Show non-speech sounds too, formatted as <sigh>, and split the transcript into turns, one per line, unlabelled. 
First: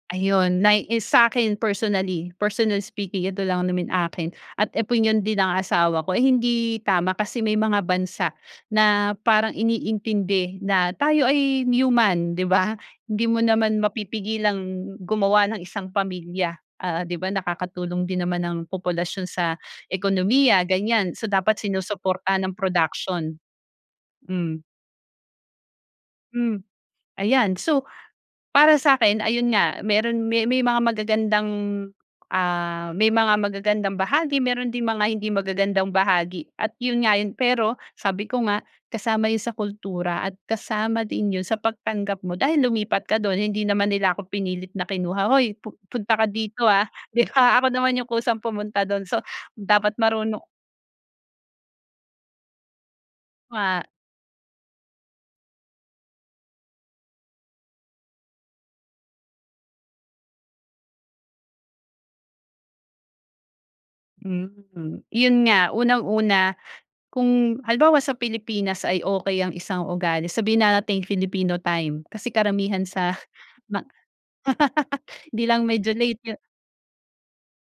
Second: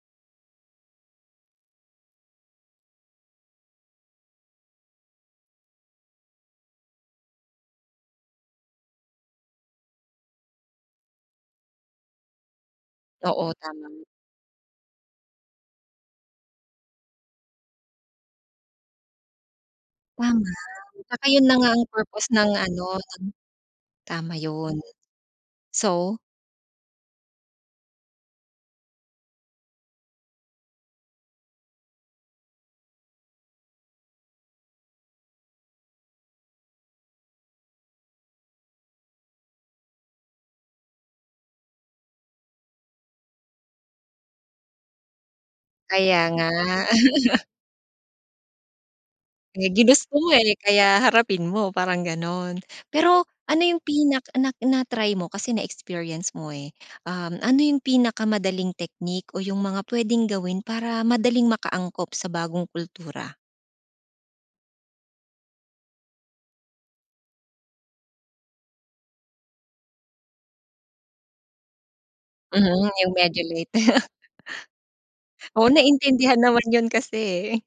Ayun nay is sa akin personally personally speaking, eto lang naman akin at opinyon din ng asawa ko. Ay hindi tama kasi may mga bansa na parang iniintindi na tayo ay human, di ba? Hindi mo
Oo,
naman
tama.
mapipigilang gumawa ng isang pamilya, ah, di ba, nakakatulong din naman ang populasyon sa
Tama,
ekonomiya,
at
ganyan.
saka
So
yun
dapat
na nga ang purpose
sinusuportahan
ng
ng
ano ng
production.
tama
Hmm.
yun. So
Mm, ayan, so para sa akin, ayun nga, meron, may may mga magagandang, ah, may mga magagandang bahagi, meron ding mga hindi magagandang bahagi, at yun nga yun. Pero sabi ko nga, kasama yun sa kultura at kasama din yun sa pagtanggap mo dahil lumipat ka dun. Hindi naman nila ako pinilit na kinuha, hoy, pu punta
Kaya
ka
nga.
dito, ah? Di
<laughs>
ba, ako naman yung kusang pumunta dun, so
Eh,
dapat
ginusto mo
maruno
eh, kaya harapin mo parang ganun. Pero ano
Wa
yung pinak nak na-try mo kasi na-experience mo, eh. Um, ano yung pinakamadaling technique o yung mga pwedeng gawin para madaling maka-angkop sa bagong kultura?
Hmm, yun nga, unang-una kung halimbawa sa Pilipinas ay okey ang isang ugali sa sabihin na nating Filipino time. Kasi
Mhm,
karamihan
yung
sa
medyo late.
ma
<laughs>
<laughs> 'Di lang
Oo,
medyo late.
naintindihan naman iyon kasi eh.